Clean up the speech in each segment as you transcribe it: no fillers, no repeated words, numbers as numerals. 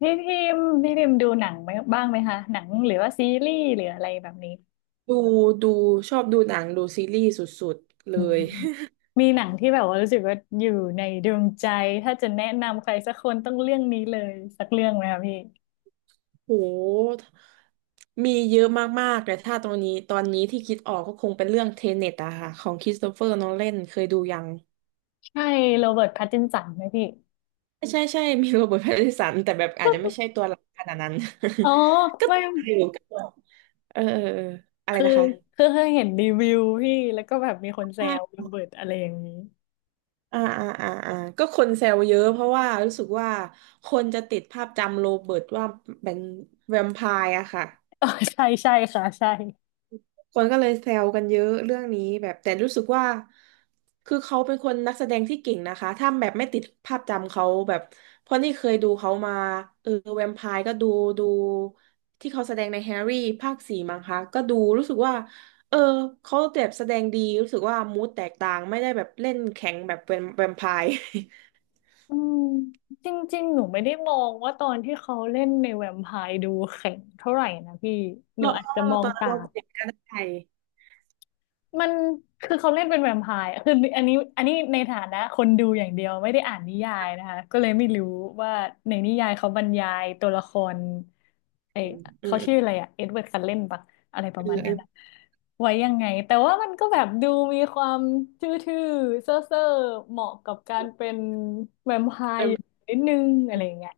พี่พิมพ์ดูหนังไหมบ้างไหมคะหนังหรือว่าซีรีส์หรืออะไรแบบนี้ดูดูชอบดูหนังดูซีรีส์สุดๆเลอืมย มีหนังที่แบบว่ารู้สึกว่าอยู่ในดวงใจถ้าจะแนะนำใครสักคนต้องเรื่องนี้เลยสักเรื่องไหมคะพี่โหมีเยอะมากๆแต่ถ้าตอนนี้ที่คิดออกก็คงเป็นเรื่องเทเน็ตอะค่ะของคริสโตเฟอร์โนแลนเคยดูยังใช่โรเบิร์ตแพตตินสันไหมพี่ ใช่ใช่ใช่มีโรเบิร์ตแพตตินสันแต่แบบอาจจะไม่ใช่ตั วหลักขนาดนั้น อ๋อ ก็ไม่ติดอยู่ก็แบบเออเออเอออะไรคือนะคะคือเคยเห็นรีวิวพี่แล้วก็แบบมีคนแซอ่วโราเบิร์ตอะไรอย่างนี้ อ่าอ่าอ่าก็คนแซวเยอะเพราะว่ารู้สึกว่าคนจะติดภาพจำโรเบิร์ตว่าเป็นแวมไพร์อะค่ะ อ๋อใช่ใช่ค่ะใช่ คนก็เลยแซวกันเยอะเรื่องนี้แบบแต่รู้สึกว่าคือเขาเป็นคนนักแสดงที่เก่งนะคะถ้าแบบไม่ติดภาพจำเขาแบบเพราะนี่เคยดูเขามาเออแวมไพร์ก็ดูดูที่เขาแสดงในแฮร์รี่ภาคสี่มั้งคะก็ดูรู้สึกว่าเออเขาแบบแสดงดีรู้สึกว่ามูดแตกต่างไม่ได้แบบเล่นแข็งแบบแวมแวม ไพร์ อืมจริงๆหนูไม่ได้มองว่าตอนที่เขาเล่นในแวมไพร์ดูแข็งเท่าไหร่นะพี่ หนูเราอาเพจราะจะว่ามเราอตงอนนั้นต่าเรางเด็กก็ได้มันคือเขาเล่นเป็นแวมไพร์อะคืออันนี้ในฐานะคนดูอย่างเดียวไม่ได้อ่านนิยายนะคะก็เลยไม่รู้ว่าในนิยายเขาบรรยายตัวละครไออืมอืเขามชื่ออะไรอะเอ็ดเวิร์ดซัเลนปะอะไรประมาณนั้นอะไว้ยังไงแต่ว่ามันก็แบบดูมีความทื่อๆเซ่อๆเหมาะกับการเป็นแวมไพเอร์ออ ยู่นิดนึงอะไรอย่างเงี้ย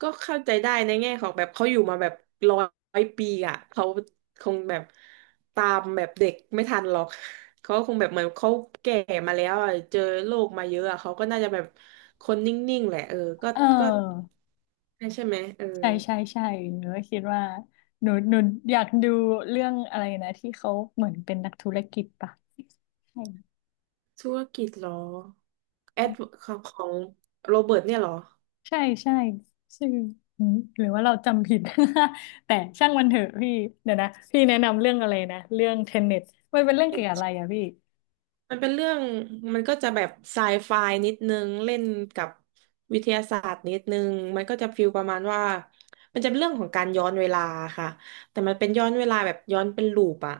ก็เข้าใจได้ในแง่ของแบบเขาอยู่มาแบบ100 ปีอ่ะเขาคงแบบตามแบบเด็กไม่ทันหรอกเขาคงแบบเหมือนเขาแก่มาแล้วอะเจอโลกมาเยอะอะเขาก็น่าจะแบบคนนิ่งๆแหละเออก็เก็ออใช่ไหมเออใช่ใช่ใช่หนูก็คิดว่าหนูอยากดูเรื่องอะไรนะที่เขาเหมือนเป็นนักธุรกิจปะใช่ธุรกิจเหรอแอดใช่ของโรเบิร์ตเนี่ยเหรอ ใช่ใช่ชื่อหืมหรือว่าเราจำผิด แต่ช่างมันเถอะพี่เดี๋ยวนะพี่แนะนำเรื่องอะไรนะเรื่องเทนเน็ตมันเป็นเรื่องเกี่ยวกับอะไรอะพี่มันเป็นเรื่องมันก็จะแบบไซไฟนิดนึงเล่นกับวิทยาศาสตร์นิดนึงมันก็จะฟีลประมาณว่ามันจะเป็นเรื่องของการย้อนเวลาค่ะแต่มันเป็นย้อนเวลาแบบย้อนเป็นลูปอะ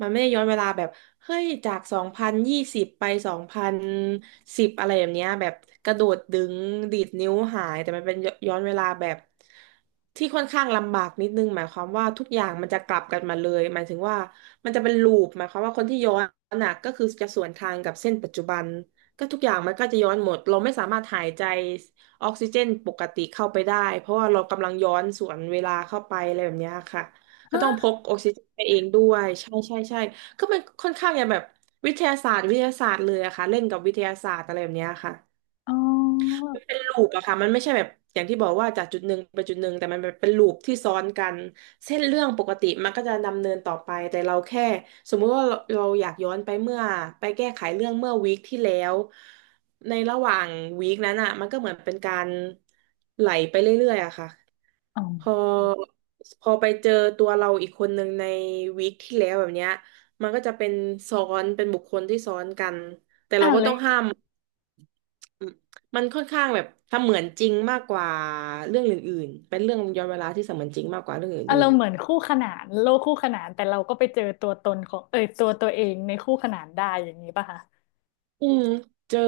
มันไม่ได้ย้อนเวลาแบบเฮ้ยจาก2020ไป2010อะไรแบบเนี้ยแบบกระโดดดึงดีดนิ้วหายแต่มันเป็นย้อนเวลาแบบที่ค่อนข้างลำบากนิดนึงหมายความว่าทุกอย่างมันจะกลับกันมาเลยหมายถึงว่ามันจะเป็นลูปหมายความว่าคนที่ย้อนน่ะก็คือจะสวนทางกับเส้นปัจจุบันก็ทุกอย่างมันก็จะย้อนหมดเราไม่สามารถหายใจออกซิเจนปกติเข้าไปได้เพราะว่าเรากำลังย้อนสวนเวลาเข้าไปอะไรแบบเนี้ยค่ะ ก็ต้องพฮะกออกซิเจนไปเองด้วยใช่ใช่ใช่ก็มันค่อนข้างอย่างแบบวิทยาศาสตร์วิทยาศาสตร์เลยอะค่ะเล่นกับวิทยาศาสตร์อะไรแบบเนี้ยค่ะอ๋อมันเป็นลูปอะค่ะมันไม่ใช่แบบอย่างที่บอกว่าจากจุดหนึ่งไปจุดหนึ่งแต่มันแบบเป็นลูปที่ซ้อนกันเส้นเรื่องปกติมันก็จะดำเนินต่อไปแต่เราแค่สมมุติว่าเราอยากย้อนไปเมื่อไปแก้ไขเรื่องเมื่อวีคที่แล้วในระหว่างวีคนั้นอะมันก็เหมือนเป็นการไหลไปเรื่อยๆอะค่ะ อ๋อพอพอไปเจอตัวเราอีกคนหนึ่งในวีคที่แล้วแบบเนี้ยมันก็จะเป็นซ้อนเป็นบุคคลที่ซ้อนกันแต่อ่าเรานก็เลต้อยงห้ามมันค่อนข้างแบบเสมือนจริงมากกว่าเรื่องอื่นๆเป็นเรื่องย้อนเวลาที่เสมือนจริงมากกว่าเรื่องอาอื่รน มณ์เหมือนคู่ขนานโลกคู่ขนานแต่เราก็ไปเจอตัวตนของเอยตัวเองในคู่ขนานได้อย่างนี้ป่ะคะ อืมเจอ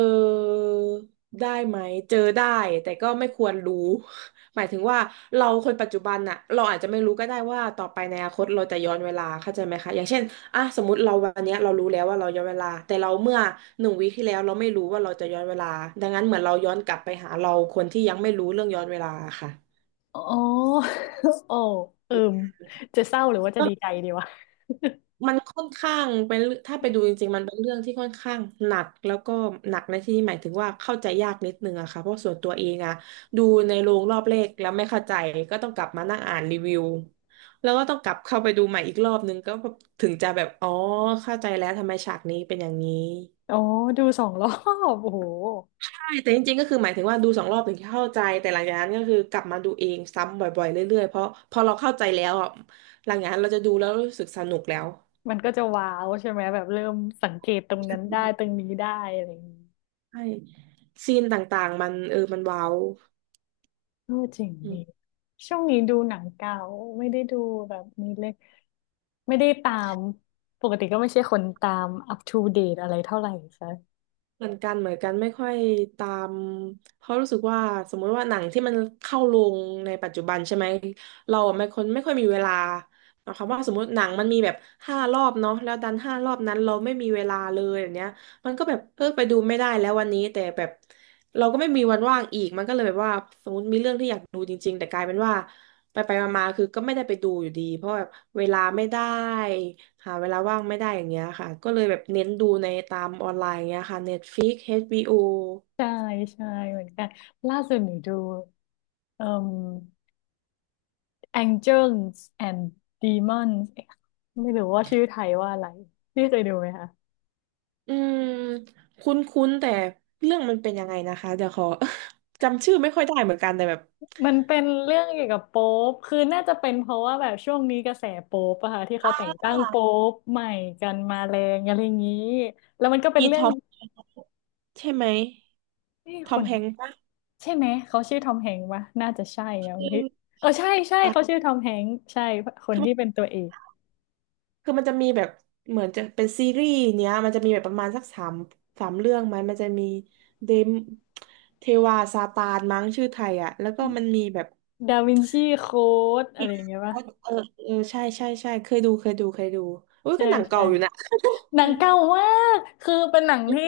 ได้ไหมเจอได้แต่ก็ไม่ควรรู้ หมายถึงว่าเราคนปัจจุบันน่ะเราอาจจะไม่รู้ก็ได้ว่าต่อไปในอนาคตเราจะย้อนเวลาเข้าใจไหมคะอย่างเช่นอ่ะสมมติเราวันเนี้ยเรารู้แล้วว่าเราย้อนเวลาแต่เราเมื่อ1 วีคที่แล้วเราไม่รู้ว่าเราจะย้อนเวลาดังนั้นเหมือนเราย้อนกลับไปหาเราคนที่ยังไม่รู้เรื่องย้อนเวลาค่ะ อ๋อ โอ้เอิมจะเศร้าหรือว่าจะดีใจดีวะ มันค่อนข้างเป็นเรื่องถ้าไปดูจริงๆมันเป็นเรื่องที่ค่อนข้างหนักแล้วก็หนักในที่นี้หมายถึงว่าเข้าใจยากนิดนึงอะค่ะเพราะส่วนตัวเองอะดูในโรงรอบแรกแล้วไม่เข้าใจก็ต้องกลับมานั่งอ่านรีวิวแล้วก็ต้องกลับเข้าไปดูใหม่อีกรอบนึงก็ถึงจะแบบอ๋อเข้าใจแล้วทำไมฉากนี้เป็นอย่างนี้อ๋อ ดูสองรอบ โอ้โหใช่แต่จริงๆก็คือหมายถึงว่าดู2 รอบถึงจะเข้าใจแต่หลังจากนั้นก็คือกลับมาดูเองซ้ำบ่อยๆเรื่อยๆเพราะพอเราเข้าใจแล้วอะหลังจากนั้นเราจะดูแล้วรู้สึกสนุกแล้ว มันก็จะว้าวใช่ไหม แบบเริ่มสังเกตตรงนั้นได้ตรงนี้ได้อะไรอย่างนี้ใช่ซีนต่างๆมันมันว้าวเออเจริงอืดี มช่วงนี้ดูหนังเก่าไม่ได้ดูแบบนี้เลยไม่ได้ตาม ปกติก็ไม่ใช่คนตามอัป o d เด e อะไรเท่าไหร่ใช่เหมือนกันเหมือนกันไม่ค่อยตามเพราะรู้สึกว่าสมมุติว่าหนังที่มันเข้าโรงในปัจจุบันใช่ไหมเราอะไม่คนไม่ค่อยมีเวลาหมายความว่าสมมติหนังมันมีแบบห้ารอบเนาะแล้วดันห้ารอบนั้นเราไม่มีเวลาเลยอย่างเนี้ยมันก็แบบเออไปดูไม่ได้แล้ววันนี้แต่แบบเราก็ไม่มีวันว่างอีกมันก็เลยแบบว่าสมมติมีเรื่องที่อยากดูจริงๆแต่กลายเป็นว่า ไปมาๆคือก็ไม่ได้ไปดูอยู่ดีเพราะแบบเวลาไม่ได้หาเวลาว่างไม่ได้อย่างเงี้ยค่ะก็เลยแบบเน้นดูในตามออนไลน์อย่างเงี้ยค่ะ Netflix HBO อชบีโอใช่ใช่เหมือนกันล่าสุดหนูดูเอ่ม Angels and Demons เอ๊ะไม่รู้ว่าชื่อไทยว่าอะไรพี่เคยดูไหมคะอืมคุ้นๆแต่เรื่องมันเป็นยังไงนะคะเดี๋ยวขอ จำชื่อไม่ค่อยได้เหมือนกันแต่แบบมันเป็นเรื่องเกี่ยวกับโป๊ปคือน่าจะเป็นเพราะว่าแบบช่วงนี้กระแสโป๊ปอะค่ะที่อ่าเขาแต่งตั้งโป๊ปใหม่กันมาแรงอะไรอย่างนี้แล้วมันก็เป็นมีเรื่ทองอมใช่ไหมที่ทคอมนแฮงค์ปะใช่ไหมเขาชื่อทอมแฮงค์ปะน่าจะใช่นะอพี่มเออใช่ใช่อ่ะ เขาชื่อทอมแฮงค์ใช่คนที่เป็นตัวเอกคือมันจะมีแบบเหมือนจะเป็นซีรีส์เนี้ยมันจะมีแบบประมาณสักสามเรื่องไหมมันจะมีเดมเทวาซาตานมั้งชื่อไทยอ่ะแล้วก็มันมีแบบดาวินชีโค้ดอะไรอย่างเงี้ยเอปะอใช่เคยดูอุ้ยใช่ก็หนังใช่ เก่าอยู่นะ หนั งเก่ามากคือเป็นหนังที่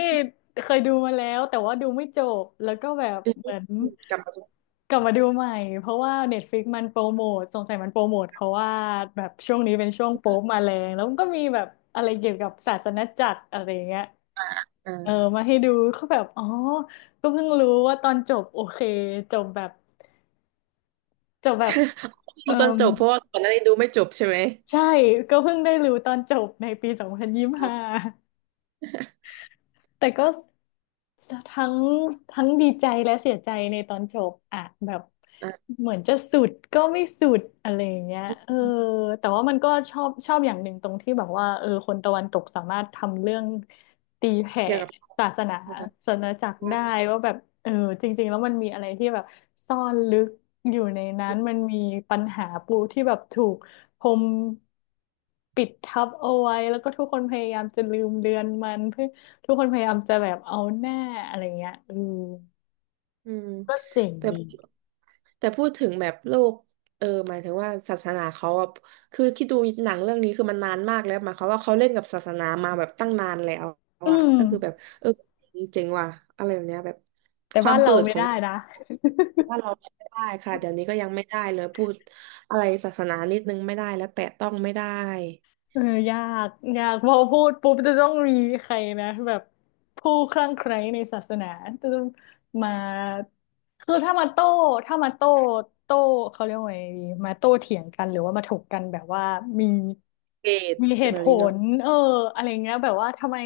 เคยดูมาแล้วแต่ว่าดูไม่จบแล้วก็แบบอืเหมือนมกลับมาดูกลับมาดูใหม่เพราะว่า Netflix มันโปรโมทสงสัยมันโปรโมทเพราะว่าแบบช่วงนี้เป็นช่วงโป๊ปมาแรงแล้วมันก็มีแบบอะไรเกี่ยวกับศาสนจักรอะไรอย่างเงี้ยเอออ่า มาให้ดูเขาแบบอ๋อก็เพิ่งรู้ว่าตอนจบโอเคจบแบบจบแบบ เอดูอตอนจบเพราะว่าก่อนหน้านี้ดูไม่จบใช่ไหมใช่ก็เพิ่งได้รู้ตอนจบในปีสองพันยี่สิบอ่ห้า าแต่ก็ทั้งทั้งดีใจและเสียใจในตอนจบอะแบบอ่าเหมือนจะสุดก็ไม่สุดอะไรอย่างเงี้ยเออแต่ว่ามันก็ชอบอย่างหนึ่งตรงที่แบบว่าเออคนตะวันตกสามารถทำเรื่องตีแผ่เกี่ยวกับ ศาสนา นะคะ ศาสนาจักรได้ว่าแบบเออจริงๆแล้วมันมีอะไรที่แบบซ่อนลึกอยู่ในนั้นมันมีปัญหาปูที่แบบถูกพรมปิดทับเอาไว้แล้วก็ทุกคนพยายามจะลืมเลือนมันเพื่อ ทุกคนพยายามจะแบบเอาหน้าอะไรเงี้ยเอออืมก็เจ๋งแต่ดีแต่พูดถึงแบบโลกเออหมายถึงว่าศาสนาเขาอะคือคิดดูหนังเรื่องนี้คือมันนานมากแล้วหมายความว่าเขาเล่นกับศาสนามาแบบตั้งนานแล้วอือะมก็คือแบบเออเจ๋งว่ะอะไรแบบเนี้ยแบบแต่ควาบ้ามนเปิเราดไม่ของได้นะ ว่านเราไม่ได้ค่ะเดี๋ยวนี้ก็ยังไม่ได้เลยพูดอะไรศาสนานิดนึงไม่ได้แล้วแตะต้องไม่ได้เออยากยากพอพูดปุ๊บจะต้องมีใครนะแบบผู้คลั่งไคล้ในศาสนาจะต้องมาคือถ้ามาโต้ถ้ามาโต้โต้เขาเรียกว่าไงดีมาโต้เถียงกันหรือว่ามาถกกันแบบว่ามีเกลียดมีเหแบตุผบนี้เนาะลเอออะไรเงี้ยแบบว่าทำไม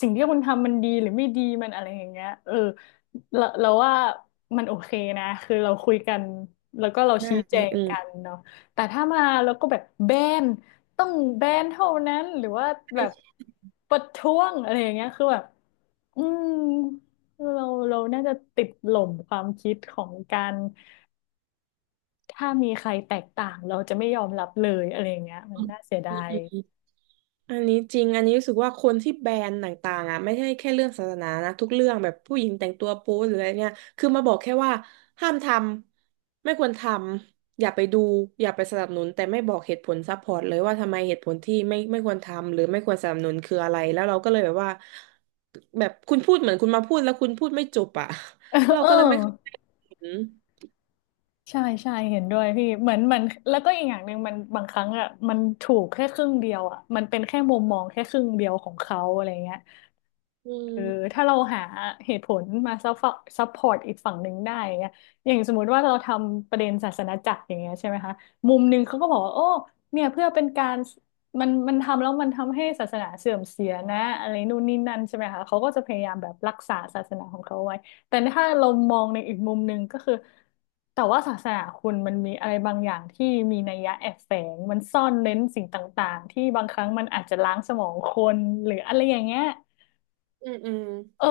สิ่งที่คุณทำมันดีหรือไม่ดีมันอะไรอย่างเงี้ยเออเราว่ามันโอเคนะคือเราคุยกันแล้วก็เราใช่ชี้แจงอืม กันเนาะแต่ถ้ามาแล้วก็แบบแบน ต้องแบนเท่านั้นหรือว่าแบบประท้วงอะไรอย่างเงี้ยคือแบบอืมเราเราน่าจะติดหล่มความคิดของการถ้ามีใครแตกต่างเราจะไม่ยอมรับเลยอะไรอย่างเงี้ยมันน่าเสียดาย อันนี้จริงอันนี้รู้สึกว่าคนที่แบนต่างๆอ่ะไม่ใช่แค่เรื่องศาสนานะทุกเรื่องแบบผู้หญิงแต่งตัวโป๊หรืออะไรเนี่ยคือมาบอกแค่ว่าห้ามทำไม่ควรทำอย่าไปดูอย่าไปสนับสนุนแต่ไม่บอกเหตุผลซัพพอร์ตเลยว่าทำไมเหตุผลที่ไม่ควรทำหรือไม่ควรสนับสนุนคืออะไรแล้วเราก็เลยแบบว่าแบบคุณพูดเหมือนคุณมาพูดแล้วคุณพูดไม่จบอ่ะ เออ เราเออก็เลยไม่เข้าใจเหตุผลใช่ใช่เห็นด้วยพี่เหมือนเหมันแล้วก็อีกอย่างหนึ่งมันบางครั้งอ่ะมันถูกแค่ครึ่งเดียวอ่ะมันเป็นแค่มุมมองแค่ครึ่งเดียวของเขาอะไรเงี้ย อืเออมถ้าเราหาเหตุผลมาซัพซัพพอร์ตอีกฝั่งหนึ่งได้อย่างเงี้ยอย่างสมมติว่าเราทำประเด็นศาสนาจักรอย่างเงี้ยใช่ไหมคะมุมหนึ่งเขาก็บอกว่าโอ้เนี่ยเพื่อเป็นการมันทำแล้วมันทำให้ศาสนาเสื่อมเสียนะอะไรนู่นนี่นั่นใช่ไหมคะเขาก็จะพยายามแบบรักษาศาสนาของเขาไว้แต่ถ้าเรามองในอีกมุมหนึ่งก็คือแต่ว่าศาสนาคุณมันมีอะไรบางอย่างที่มีนัยยะแอบแฝงมันซ่อนเร้นสิ่งต่างๆที่บางครั้งมันอาจจะล้างสมองคนหรืออะไรอย่างเงี้ย อืมอืมเออ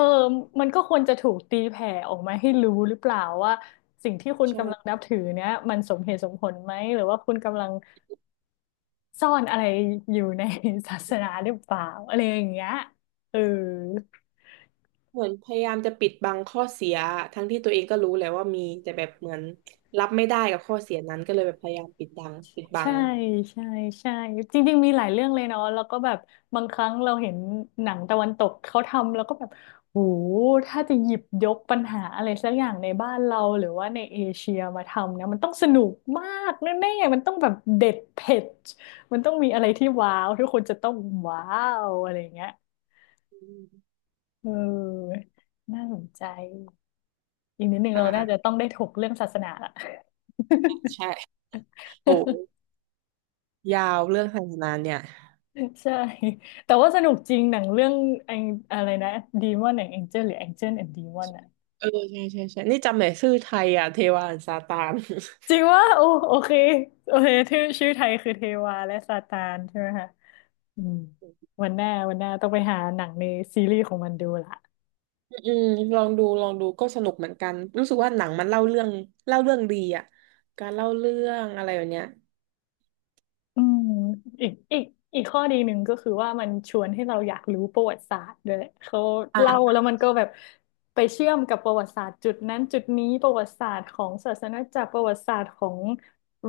มันก็ควรจะถูกตีแผ่ออกมาให้รู้หรือเปล่าว่าสิ่งที่คุณใช่ กำลังนับถือเนี้ยมันสมเหตุสมผลไหมหรือว่าคุณกำลังซ่อนอะไรอยู่ใน ศาสนาหรือเปล่าอะไรอย่างเงี้ยเออ เหมือนพยายามจะปิดบังข้อเสียทั้งที่ตัวเองก็รู้แหละว่ามีแต่แบบเหมือนรับไม่ได้กับข้อเสียนั้นก็เลยแบบพยายามปิดบังปิดบัใช่งใช่ใช่จริงๆมีหลายเรื่องเลยเนาะแล้วก็แบบบางครั้งเราเห็นหนังตะวันตกเขาทำแล้วก็แบบโหถ้าจะหยิบยกปัญหาอะไรสักอย่างในบ้านเราหรือว่าในเอเชียมาทำนะมันต้องสนุกมากแน่ๆมันต้องแบบเด็ดเผ็ดมันต้องมีอะไรที่ว้าวทุกคนจะต้องว้าวอะไรอย่างเงี้ยอืมเออน่าสนใจอีกนิดหนึ่งอ่เราน่าจะต้าองได้ถกเรื่องศาสนาละ ใช่โอ้ยาวเรื่องไฮนานเนี่ยใช่แต่ว่าสนุกจริงหนังเรื่องแองอะไรนะดีมอนแองเจิลหรือแองเจิลแอนดดีมอนอะใช่นี่จำไหนอยชื่อไทยอ่ะเทวาอันซาตาน จริง ว่าโอ้โอเคโอเคชื่อไทยคือเทวาและซาตานใช่ไหมคะอืมวันหน้าต้องไปหาหนังในซีรีส์ของมันดูละ อืมลองดูก็สนุกเหมือนกันรู้สึกว่าหนังมันเล่าเรื่องเล่าเรื่องดีอ่ะการเล่าเรื่องอะไรแบบเนี้ยอืมอีกอีกอีกข้อดีหนึ่งก็คือว่ามันชวนให้เราอยากรู้ประวัติศาสตร์ด้วยเขาเล่าอ่ะแล้วมันก็แบบไปเชื่อมกับประวัติศาสตร์จุดนั้นจุดนี้ประวัติศาสตร์ของศาสนาจักรประวัติศาสตร์ของ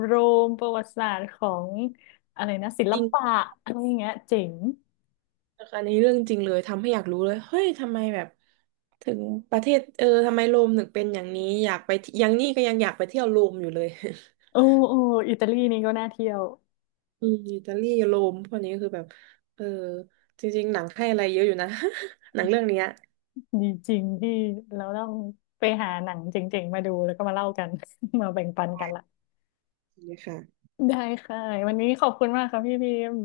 โรมประวัติศาสตร์ของอะไรนะศิลจริง ปะอะไรอย่างเงี้ยเจ๋งนะคะอันนี้เรื่องจริงเลยทำให้อยากรู้เลยเฮ้ยทำไมแบบถึงประเทศเออทำไมโรมถึงเป็นอย่างนี้อยากไปที่ยังนี่ก็ยังอยากไปเที่ยวโรมอยู่เลย โอ้โอ้อิตาลีนี่ก็น่าเที่ยว อืมอิตาลีโรมพวกนี้คือแบบเออจริงๆหนังให้อะไรเยอะอยู่นะ หนังเรื่องเนี้ยดีจริงที่เราต้องไปหาหนังเจ๋งๆมาดูแล้วก็มาเล่ากัน มาแบ่งปันกันใช่ละเลยค่ะได้ค่ะวันนี้ขอบคุณมากครับพี่พิมพ์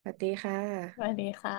สวัสดีค่สวัสะดีค่ะ